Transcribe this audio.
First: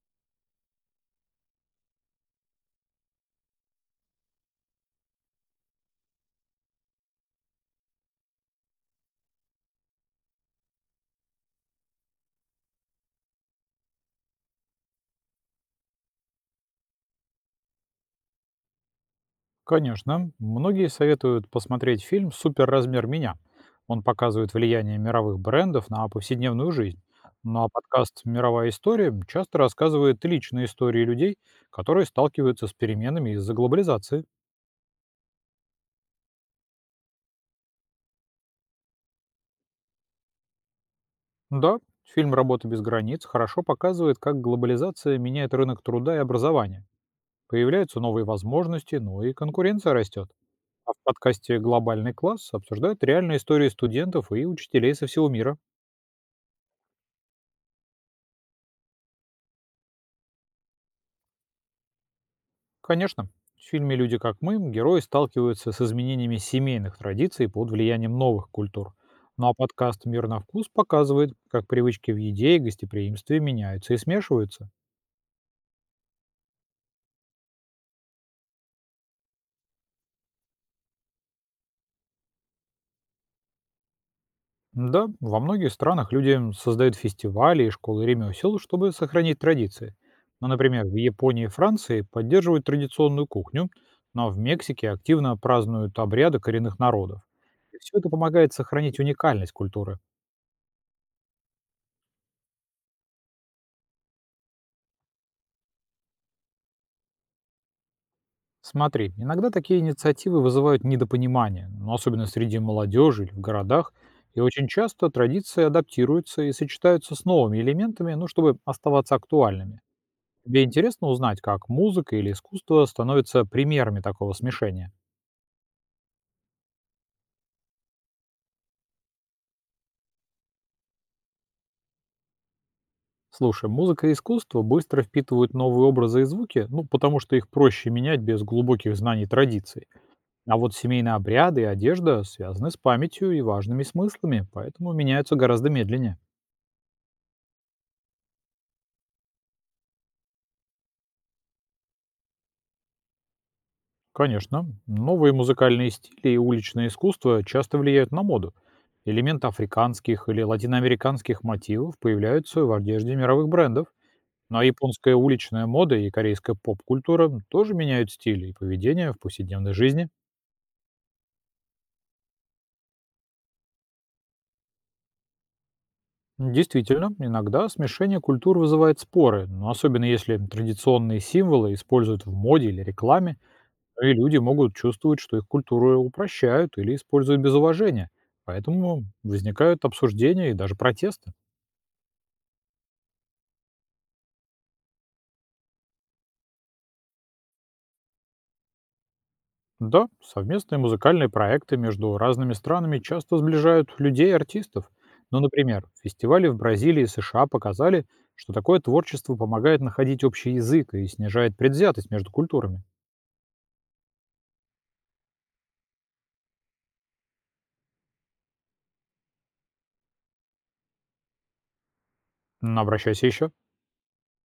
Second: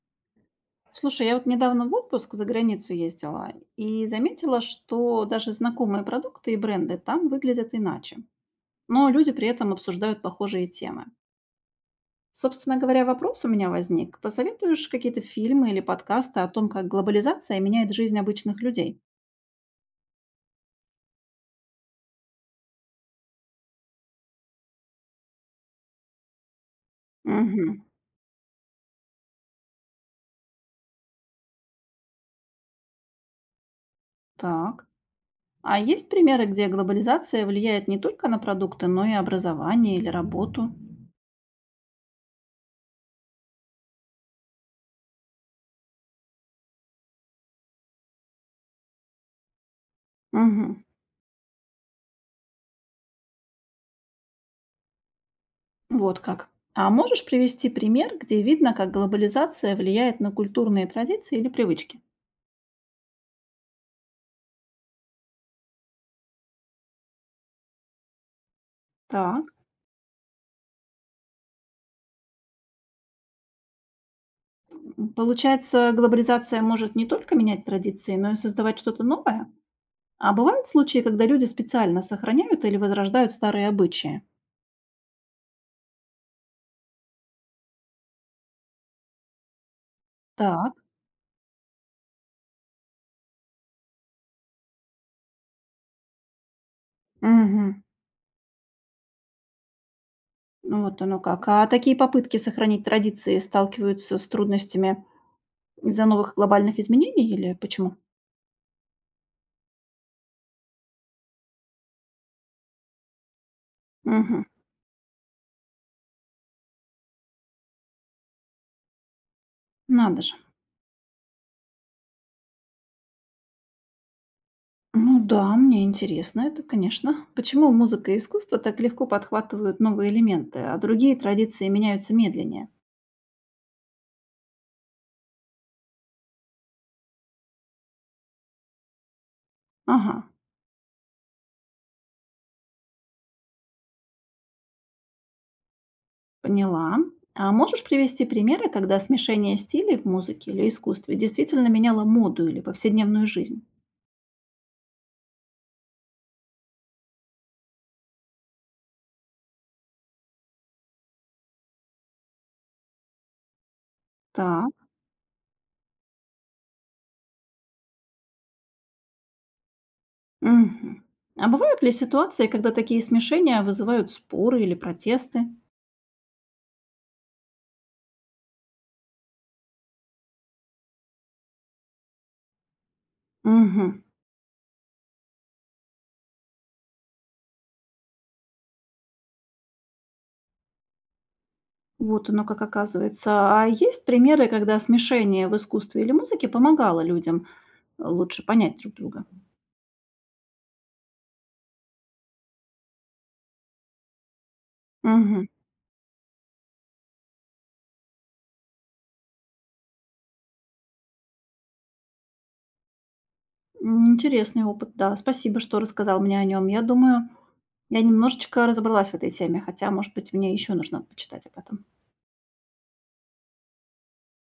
Слушай, я вот недавно в отпуск за границу ездила и заметила, что даже знакомые продукты и бренды там выглядят иначе. Но люди при этом обсуждают похожие темы. Собственно говоря, вопрос у меня возник. Посоветуешь какие-то фильмы или подкасты о том, как глобализация меняет жизнь обычных людей? Конечно. Многие советуют посмотреть фильм «Суперразмер меня». Он показывает влияние мировых брендов на повседневную жизнь. Ну а Угу. подкаст «Мировая история» часто рассказывает личные истории людей, которые сталкиваются с переменами из-за глобализации. Так. А есть примеры, где глобализация влияет не только на продукты, но и образование или работу? Да, фильм «Работа без границ» хорошо показывает, как глобализация меняет рынок труда и образования. Появляются новые возможности, но и конкуренция растет. Угу. А в подкасте «Глобальный класс» обсуждают реальные истории студентов и учителей со всего мира. Вот как. А можешь привести пример, где видно, как глобализация влияет на культурные традиции или привычки? Конечно. В фильме «Люди как мы» герои сталкиваются с изменениями семейных традиций под влиянием новых культур. Так. Ну а подкаст «Мир на вкус» показывает, как привычки в еде и гостеприимстве меняются и смешиваются. Получается, глобализация может не только менять традиции, но и создавать что-то новое? А бывают случаи, когда люди специально сохраняют или возрождают старые обычаи? Да, во многих странах люди создают фестивали и школы ремесел, чтобы сохранить традиции. Но, Так, например, в Японии и Франции поддерживают традиционную кухню, но в Мексике активно празднуют обряды коренных народов. И мгм. все это помогает сохранить уникальность культуры. Ну вот оно как. А такие попытки сохранить традиции сталкиваются с трудностями из-за новых глобальных изменений или почему? Смотри, иногда такие инициативы вызывают недопонимание, но особенно среди молодежи или в городах, и Мгм. очень часто традиции адаптируются и сочетаются с новыми элементами, ну, чтобы оставаться актуальными. Надо же. Тебе интересно узнать, как музыка или искусство становятся примерами такого смешения? Ну да, мне интересно это, конечно. Почему музыка и искусство так легко подхватывают новые элементы, а другие традиции меняются медленнее? Слушай, музыка и искусство быстро впитывают новые образы и звуки, ну, потому что их проще менять без глубоких знаний традиций. Ага, А вот семейные обряды и одежда связаны с памятью и важными смыслами, поэтому меняются гораздо медленнее. поняла. А можешь привести примеры, когда смешение стилей в музыке или искусстве действительно меняло моду или повседневную жизнь? Конечно, новые музыкальные стили и уличное искусство часто влияют на моду. Элементы африканских или латиноамериканских мотивов появляются в одежде мировых брендов. Ну а Так. японская уличная мода и корейская поп-культура тоже меняют стиль и поведение в повседневной жизни. Мгм. А бывают ли ситуации, когда такие смешения вызывают споры или протесты? Действительно, иногда смешение культур вызывает споры, но особенно если традиционные символы используют в моде или рекламе, Угу. и люди могут чувствовать, что их культуру упрощают или используют без уважения. Поэтому возникают обсуждения и даже протесты. Вот оно как оказывается. А есть примеры, когда смешение в искусстве или музыке помогало людям? Лучше понять друг друга. Да, совместные музыкальные проекты между разными странами часто сближают людей и артистов. Но, Мгм. например, фестивали в Бразилии и США показали, что такое творчество помогает находить общий язык и снижает предвзятость между культурами. Интересный опыт, да. Спасибо, что рассказал мне о нем. Я думаю, я немножечко разобралась в этой теме, хотя, может быть, мне еще нужно почитать об этом. Обращайся еще.